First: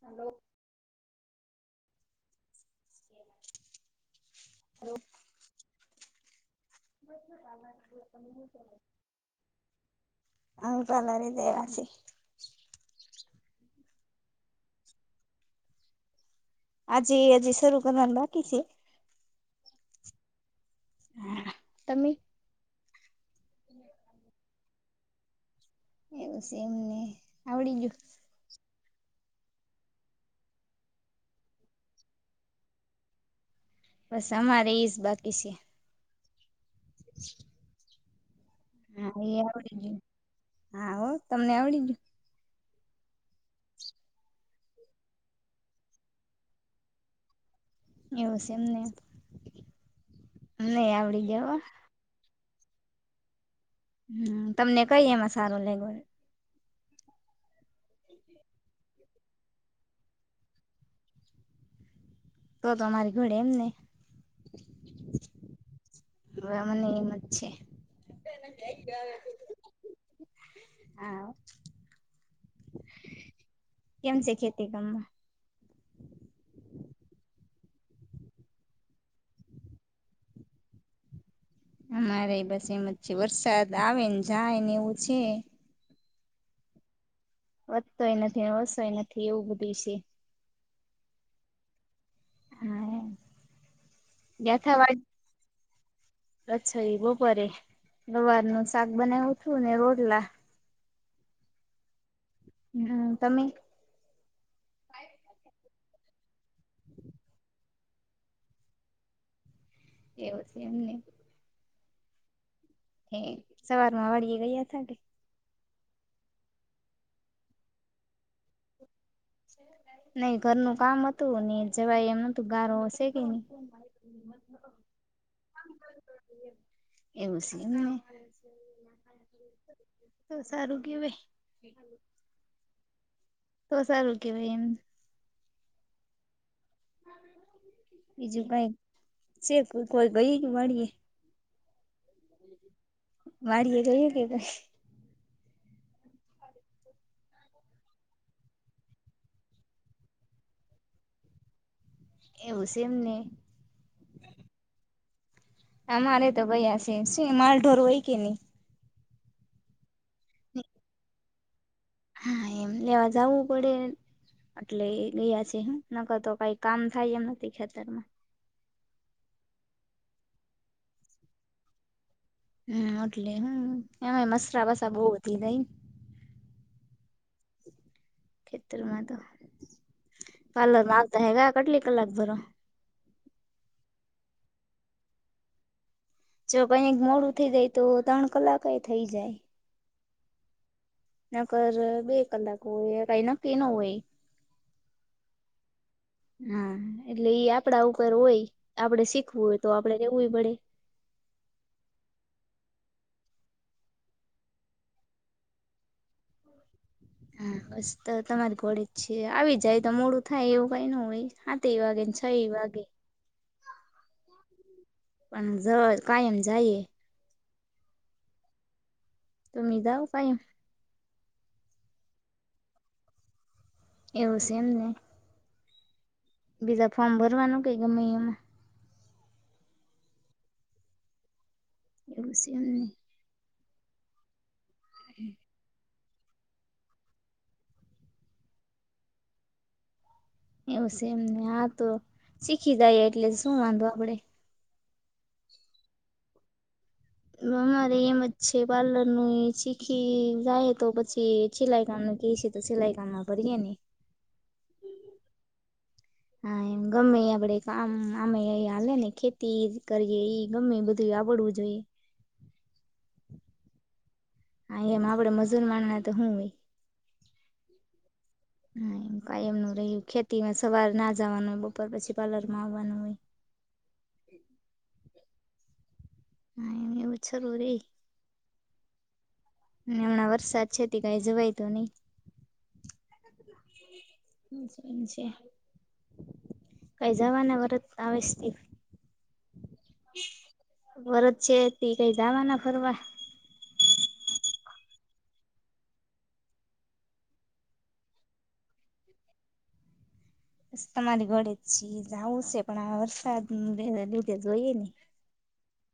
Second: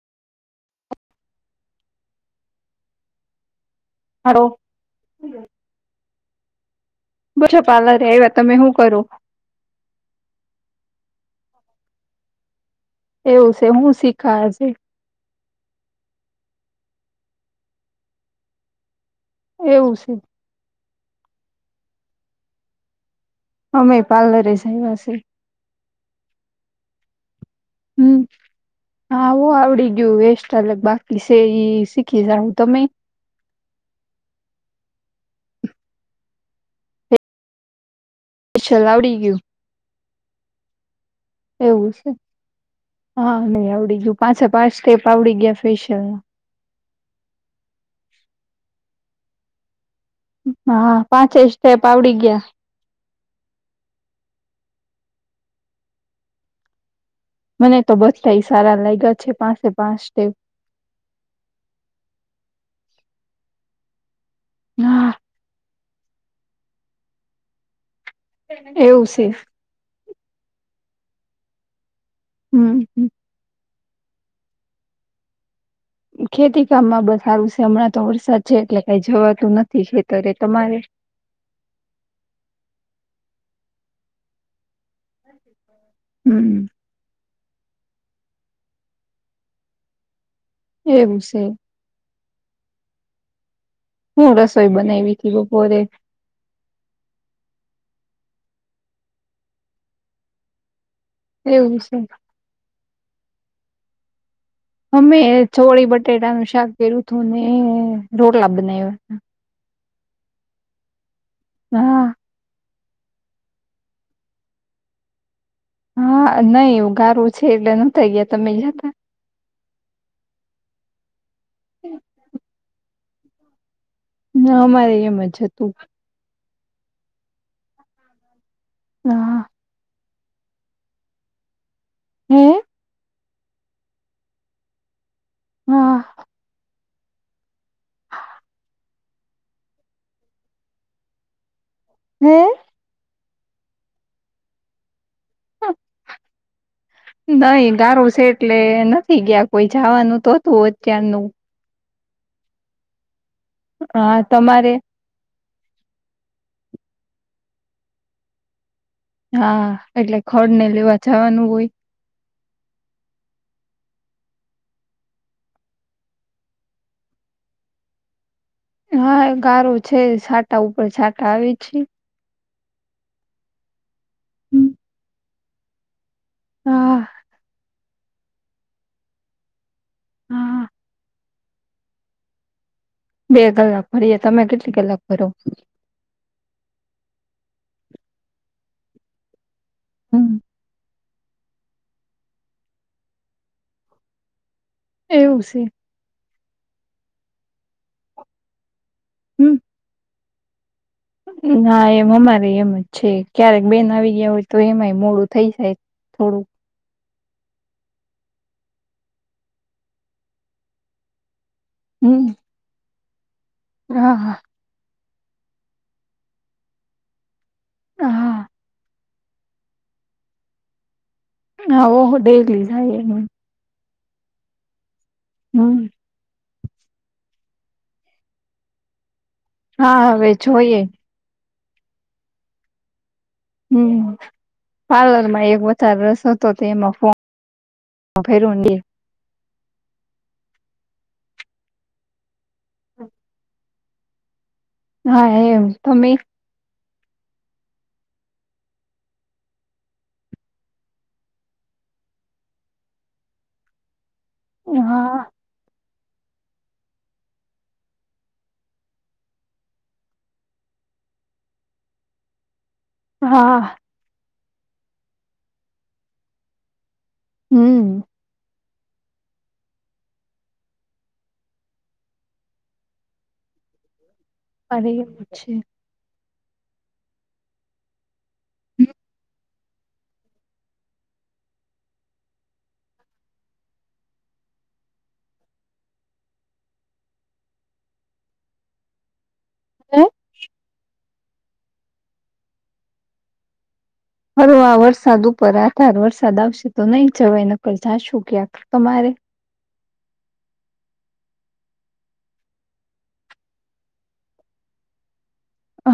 Hello. [inaudible] હો. Hello. બછો parlour એ વાત તમે શું કરો? હ તો અલ ર દે રાશી. એવું છે હું શીખાજે. આજીે આજી સરરૂ કંદન બાકી છે. એવું છે. હ તમે? અમે પાર્લર જઈવા છે. એવું છે એમ ને, અવડી ગયું? હમ, હું આવડી ગયું વસ્ટલે બાકી સ એ શીખી જાું તમે? બસ અમારે સ બાકી છે. [inaudible] ફેશિયલ આવડી હા એ આવડી, હા હો તમને ગયું આવડી એવું ગું? છે હા નહી આવડી ગયું પાછા પાંચ તેપ આવડી ગયા ફેશિયલ. એવું છે એમને? અમને હા આવડી પાંચે ગયો જ હો સ્ટેપ આવડી ગયા. હ તમને કઈ એમાં સારું લેવોય? તો સારા લાગ્યા છે પાસે પાંચ ટેવ. તો ઘડ એમ ને. ના. હવે મને છે. એવું છે હા. હમ કેમ છે ખેતી કામમાં? ખેતી કામ માં બ સારું છે હમણાં તો વરસાદ છે એટલે કઈ જવાતું નથી ખેતરે તમારે? અમારે બસ એમ જ છે વરસાદ આવે ને જાય ને એવું છે. હમ્મ. વધતોય નથી ઓસોય નથી એવું બધું છે. એવું છે. હા. હું રસોઈ બનાઈવીતી બપોરે? અચ્છા ઈ બપોરે, ગવાર નું શાક બનાવ્યું હતું ને રોટલા. એવું છે. હમ્મ તમે અમે ચોળી બટેટાનું શાક કર્યું તું અને રોટલા બનાવ્યા એવું છે એમને હા હે, સવારમાં વાડીયે ગયા તા કે હા, નઈ ઉગારુ છે એટલે ન ગયા તમે ગ્યાતા નઈ ઘરનું કામ હતું ને જવાય એમ નતું ગારો શે કેની ન અમારેય એમ જ હતું એવું શે ને હા તો સારું કેવાય હે તો સારું કેવાય એમ હા ઈજુ ભાઈ કઈ શેખ કોઈ ગઈ વાડીએ હે વાડીએ ગઈ કે કાઈ [unintelligible] નહી ગારો છે એટલે નથી ગયા કોઈ જવાનું હતું અત્યારનું એવું સે એમ ને હા તમારે અમારે તો ભાઈયા છે શું માલ ઢોર હોય કે નહી હા, એટલે ખડ ને લેવા જવાનું હોય હા, એમ લેવા જાવુ પડે એટલે એ ગયા છે નકતો કઈ કામ થાય એમ નથી ખેતરમાં હા, ગારુ છે સાટા ઉપર છાટા આવે છે હમ્મ એટલે હમ્મ એમાં મસરા, વસરા બહુ વધી જઈ હા ખેતરમાંતો હા પાર્લર [unintelligible] કેટલી કલાક ભરો બે કલાક ભરીએ, તમે કેટલી કલાક ભરો જો કઈક મોડું થઇ જાય તો ત્રણ કલાક એ થઈ જાય હમ્મ નકર બે કલાક હોય, કાઈ નક્કી ન હોય એવું છે હા, એટલે ઈ આપડા ઉપર હોય આપડે શીખવું હોય હમ તો આપડે રેવુંયે પડે ના એમ અમારે એમ જ છે ક્યારેક બેન આવી ગયા હોય તો એમાંય મોડું થઈ જાય થોડું હા, બસ તો તમારી ઘોડે જ છે આવી જાય તો મોડું થાય એવું કંઈ ન હોય હાતેય વાગે ન છ હમ એ વાગે હા પણ જ કાયમ જાઈએ હા તમે જાઓ કાઈ હા, હો ડેલી જાય એ એવું સે એમ ને હમ્મ. બીજા ફોર્મ ભરવાનું કેઈ ગમે એમાં? હા હવે જોઈએ. [inaudible] હમ્મ. પાર્લર માં એક વ [unintelligible] તો એમાં ફોર્મ [unintelligible] એવું સે એમને. હા તો શીખી જાઈએ એટલે શું વાંધો આપણે. હા એમ. તમેઈ અમારેઈ એમ જ છે પાર્લર નું એ શીખી જાઈએ તો પછી સિલાઈ કામનું કહે સે તો સિલાઈ કામમાં ભરીએને. એ હા. હા એમ. ગમેઈ આપણે કામ આમેઈ ઈ હાલે ને, ખેતી ઈજ કરીએ, ઈ ગમેઈ બધું આવડવું જ જોઈએ. હા. હા એમ. આપણે મજૂર માણા હે તો હું હોય. હમ્મ. હા એમ. કાંઈ એમનું રહ્યું, ખેતીમાં સવાર ના જવાનું હોય, બપોર પછી પાર્લર માં આવવાનું હોય. [inaudible] મારે ઈ જ છે. હા એને એવું [unintelligible] હમણાં વરસાદ છે તે કંઈ જવાય તો નહી. [inaudible] કંઈ જાવાના વરત આવે [unintelligible] હે? વરદ છે તેઈ કંઈ જવાના ફરવા? ફરવાં વરસાદ ઉપર આધાર, વરસાદ આવશે તો નહીં જવાય, નકર જાશું ક્યાંક. તમારે? તમારી ઘોડે જ છી. જાઉં સે પણ આ વરસાદને લીધે જોઈએ ને.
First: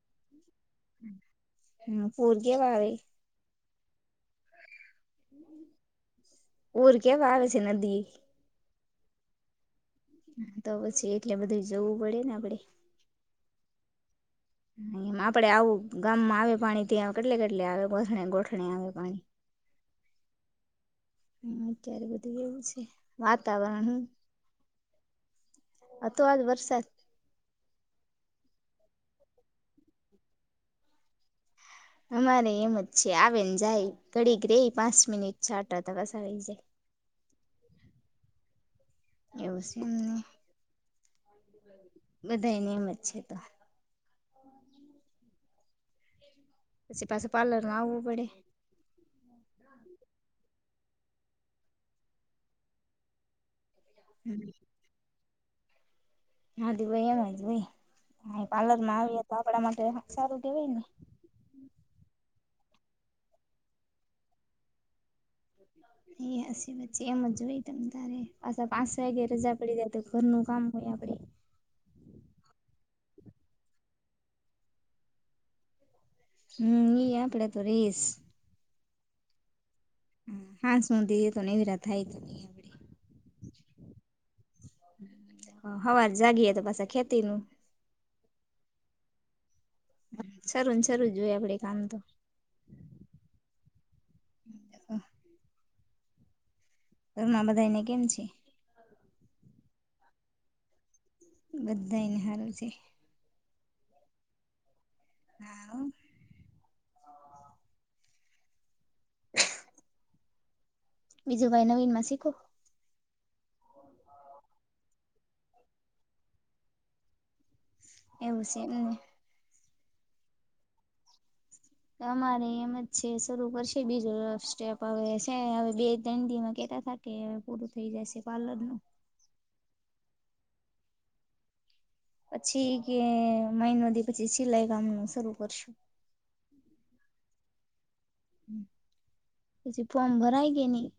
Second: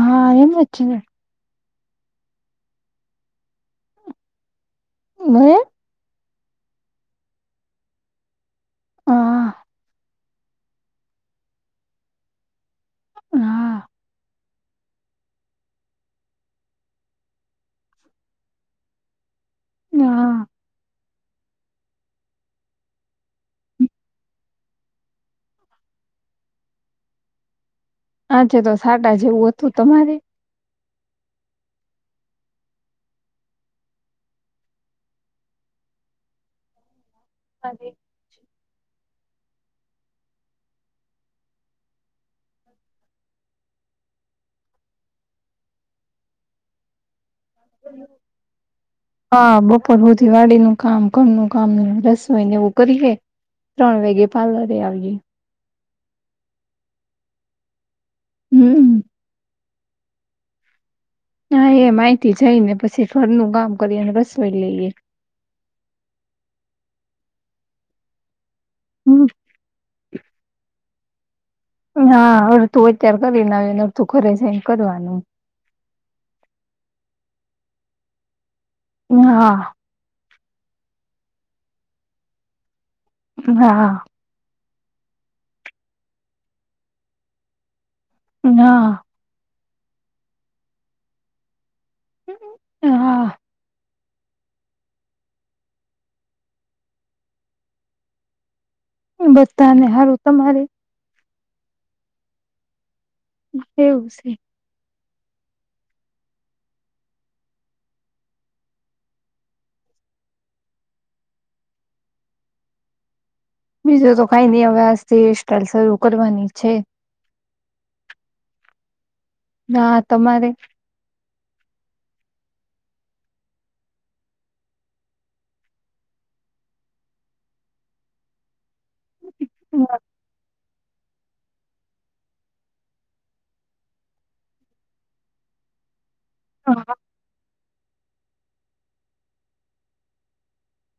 હા એમ જ ને. ને પૂર કેવાં આવે! હે? પૂર કેવાં આવે છે નદીએ. હા તો પછી એટલે બધુંય જોવું પડે ને આપણે. હા. ને એમ આપણે આવું ગામમાં આવે પાણી ત્યા કેટલે-કેટલે આવે, ગોઠણે-ગોઠણે આવે પાણી. હા. હમ્મ અત્યારે બધું એવું જ છે. વાતાવરણ હુ આ તો આજ વરસાદ આ છે તો સાટા જેવું હતું તમારે. અમારેઈ એમ જ છે. આવે ને જાય, ઘડીક રેઈ પાંચ મિનિટ છાંટા [unintelligible] આવી જાય. [inaudible] એવું સે એમને. બધાઈ ને એમ જ છે તો. પછી પાછું પાર્લર માં આવવું પડે. હા. બપોર હુધી વાડીનું કામ, ઘરનું કામ ને રસોઈ ને એવું કરીએે. ત્રણ વાઈગે પાર્લરે આવીએ. હા તો પહી એમ જ હોય. અહિયાં પાર્લર હમ માં આવીએ તો આપણા માટે સારું કહેવાય ને. હા એ માહિતી જઈ ને પછી ઘરનું કામ કરીને રસોઈ લઈએ. એ હસી પછી એમ જ જો હોય. તમ તારે પાછા પાંચ વાગે હમ્મ. રજા પડી જાય. ઘરનું કામ હોય આપડે. હા અડધું અત્યારે કરીને, આવ ને અડતું ઘરે જઈને કરવાનું. હમ, ઈ આપડે તો રેયસ. હા... હ, હાજ શુંધી ઈતો નૈવરા થાય તઈ. [inaudible] હા. હવાર જાગીએ તો પાસા ખેતી નુ. હા. સરું ને સરું જ હોય આપડે કામ તો. [unintelligible] હ હા... ઘર માં બધા ને કેમ છે બધા ને હારું. તમારે બધાને સારું છે. એવું છે.. હા હો.. હ [unintelligible] બીજું ભાઈ નવીન માં શીખો. બીજું તો કઈ નઈ હવે, આજથી હેરસ્ટાઈઇલ શરૂ કરવાની છે. એવું છે. એમને.. ના તમારે.. અમારે એમ જ છે. શરૂ કરશે બીજો સ્ટેપ હવે સે હવે બે તણ દિમાં કેતા તા. કે, પૂરું થઈ જશે, પાર્લર નું. હા [unintelligible] પછી, ઈકે મઈનો દિ પછી, સિલાઈ કામ નું શરૂ કરશું. હા. [unintelligible] હમ પછી ફોર્મ ભરાય કે નહી.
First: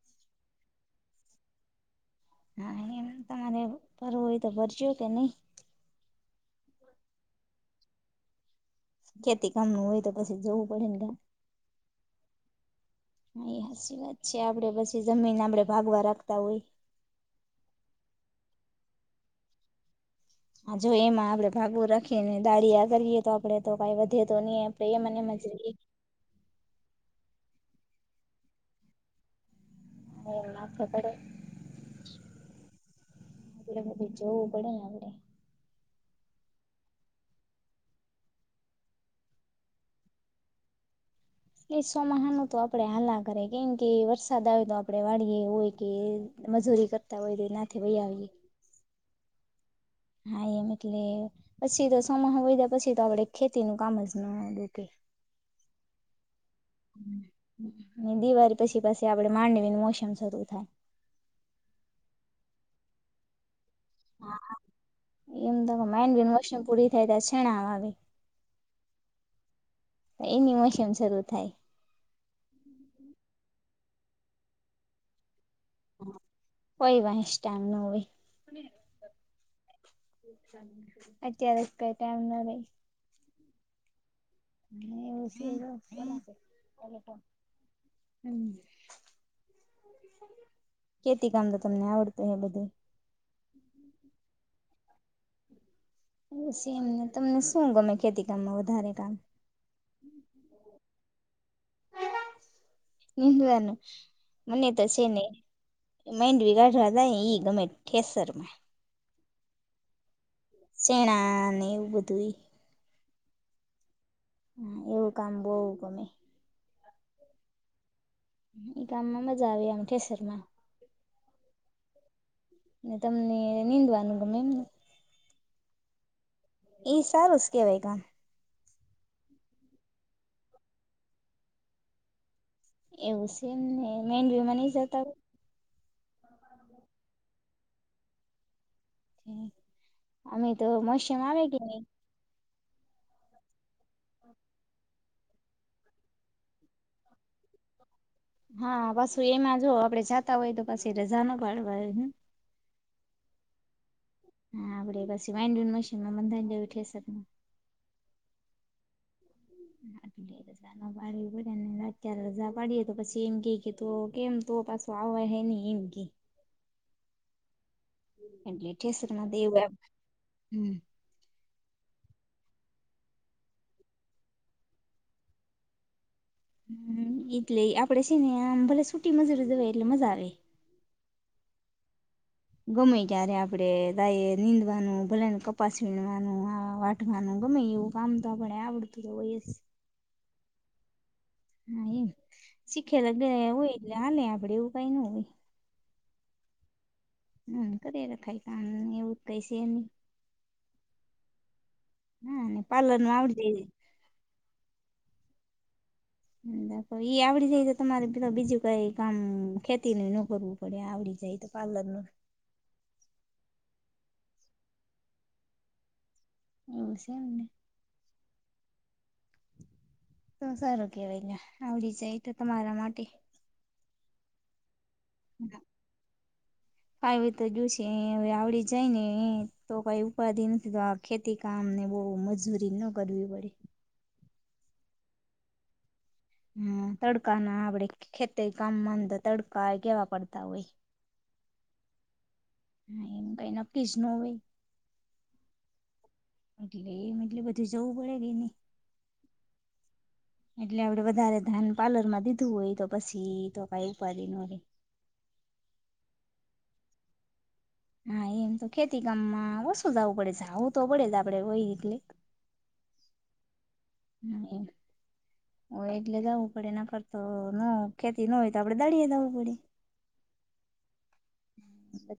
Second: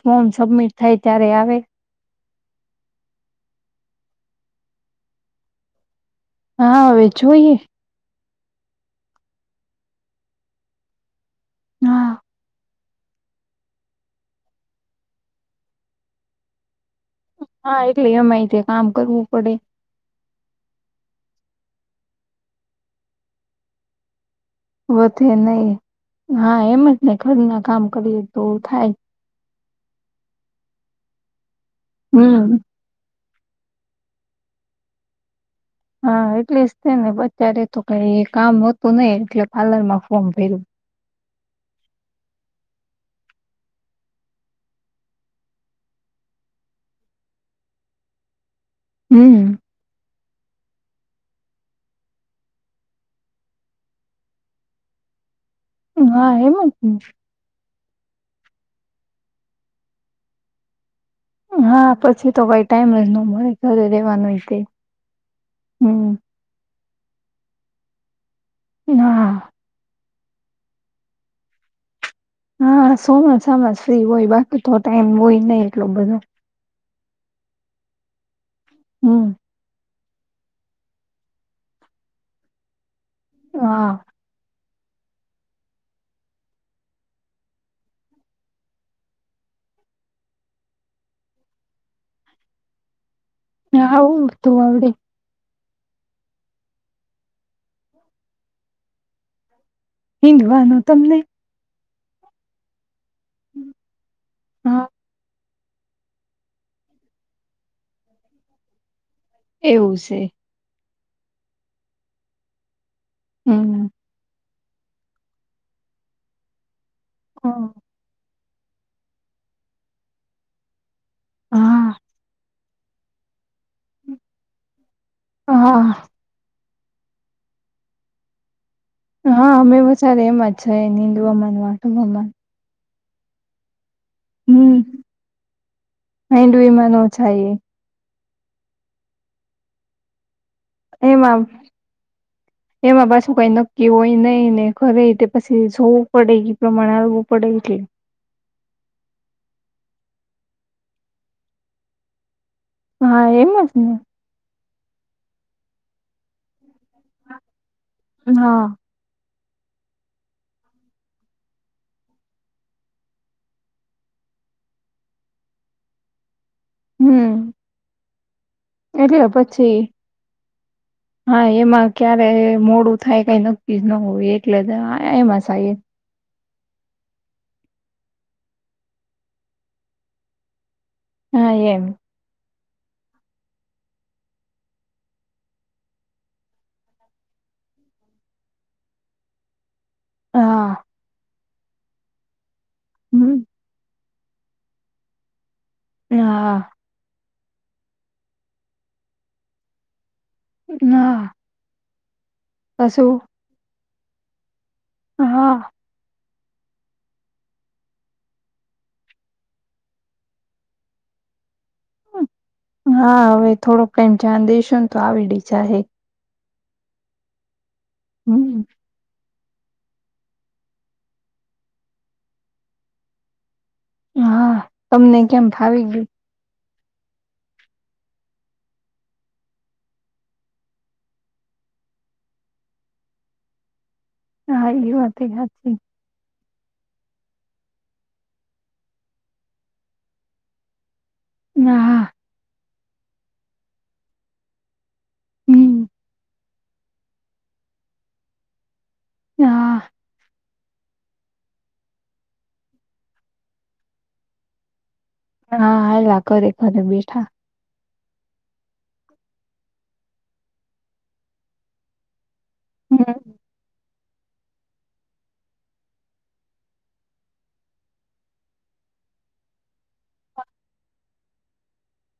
ફોર્મ સબમિટ થાય, ત્યારે આવે. હા એમ તમારે ભરવું હોય, તો ભરસો કે નહી. હા, હવે જોઈએ. ખેતી કામ નું હોય, તો પછી જવું પડે ને કાં? હા. એ હસી વાત છે આપડે પછી જમીને આપડે ભાગવા રાખતા હોય. હા, એટલે અમાયતે કામ કરવું પડે. હજુ જો એમાં આપડે ભાગુ રાખીને દાળીયા કરીએ, તો આપડે તો કઈ વધે તો નહી. એમ અને એમ વધે જ નહી, રહીએ હા એમ જ ને ઘર ના કામ કરીએ. તો થાય. હ [inaudible] હમ... એટલે બધે જોવુ પડે અમને, હા એટલે જ તે ને બચારે તો કઈ કામ હતું નહીં એટલે પાર્લર માં ફોર્મ ભર્યું. એ સોમહા ન તો આપડે હાલા કરે, કેમ કે વરસાદ આવે. તો આપડે વાડીએે હોય કે મજૂરી કર તા હોઈએ નાથે વહીયા હોઈએ. હમ્મ હા એમ એટલે પછી, તો સોમાહ વયદ્યા પછી તો આપડે ખેતી નું કામ જ ના ડુકે. હા, એમાં હું છે. દિવાળી પછી પછી આપડે માંડવીનું મોસમ શરૂુ થાય. હા, પછી તો ભઈ ટાઈમ જ ન મળે ઘરે દે. હા, એમ તો માઇન્ડમોશન પૂરી થાય ત છેણા આવી. હા. એની મશીન શરૂ થાય. હા, સોમસ સામાસ ફ્રી હોય, બાકી તો ટાઈમ હોય નહી એટલો બધો કોય વાસ ટાઈમ ના હોય. હમ્મ. અત્યારે જ કઈ ટાઈમ ના રેહ હા. [unintelligible] હમ્મ. ખેતી કામ તો તમને આવડતું હે બધું. હા આવું તોું આવડે. [unintelligible] સીમ તમને શું ગમે ખેતી કામમાં વધારે કામ? હીંગવાનું, તમને? નિંદવાનું, મને તો હા છે ને. માઈન્ડ બગાઢવા થાય ને ઈ ગમે ઠેસર માં એવું છે. સેણા ને એવું બધું હમ્મ. એવું કામ બો ગમે. હમ્મ. એ ગામ માં મજા આવી આમ ઠેસર માં હા. ને તમને નીંદવાનું ગમે એમને? હા. એઈએ સારુ જ કેહવાય કા. હા, મેમ સર એમ મજા નિંદુ મમ્ને વાટું મ્ એવું છેમ ને મેનવીમાં નઈ જતા હો. હેન્ડવિમાં ન જઈએ. અમે તો [unintelligible] એમાં આવે નહી. એમાં પાછું કઈ નક્કી હોય નઈ ને ઘરે તે પછી જોવું પડે એ પ્રમાણે હાલવું પડે એટલે. હા પછું એમાં જો આપડે જાતા હોય તો પછી રજા ન પાડવાય ને. હા, એમજ ને. હા, આપડે પછી વાડ મશીનમાં બંધણવું એવું કેહસે. હા. બાળ બડને લ્યારે રજા પાડીએ તો પછી એમ કે કે કેમ તો પાછું આવય હ ને એમ કે હમ્મ. એ લેટેસ્ટના દેવ એપ, હમ્મ. હા, એમાં ક્યારે મોડું થાય કઈ નક્કી જ ન હોય એટલે એમાં થ. હમ્મ, એટલે આપડે છે ને આમ ભલે સુટી મજૂરી જવાય એટલે મજા આવે. હા, એમ. ગમે ત્યારે આપડે તાય નીંદવાનું ભલે ને કપાસ વીણવાનું આ વા કાનું ગમે એવું કામ તો આપડે આવડતુંજ હોયજ. હા. હા એમ શીખે લગ હમ હોય એટલે હાલે આપડે એવું કઈ ન હોય. હા. હમ્મ, કરે ને થાય કામ એવું તઈ છે નહીં. હા. હા, ને પાર્લર નું કશું આવડી જે. હા. દખો એઈ આવડી જાય તો તમારે પેલું બીજું કઈ કામ ખેતી નો કરવું. પડે એ આવીડી જાઈ તો પાર્લર નું. હા હવે થોડોક ટાઈમ જાન દઈશું ને તો આવડી જાહે. હ સેમ ને. હમ્મ. તો સારું કેવાય ને આવડી જાય તો તમારા માટે. હા, તમને કેમ ફાવી ગયું. આવી રીતે જોયું છે હ આવડી જાય ને તો કઈ ઉપાધિ નથી તો ખેતી કામ ને બહુ મજૂરી ન કરવી પડે. હા એ વાત હે હાચી. હમ્મ, તડકા ના આપડે ખેત કામ તો તડકા એ કેવા પડતા હોય. ના હા. હા, એમ કઈ નક્કી જ ન હોય. હમ્મ. એટલે એમ એટલે બધું જવું પડે કેઈ નહિં. એ હા. એટલે આપડે વધારે ધાન પાર્લર માં દીધું હોય તો પછી તો કઈ ઉપાદી નો રહે. હા આલા ઘરે ઘરે બેઠા. હા, એમ તો ખેતી કામમાં ઓછુ જવું પડે છે આવું તો પડે છે આપડે હોય એટલે. હમ્મ. હા એ. હોય એટલે જવું પડે ના કરરતો ન ખેતી ન હોય તો આપડે દાળીએ જવું પડે. હા. હ અ.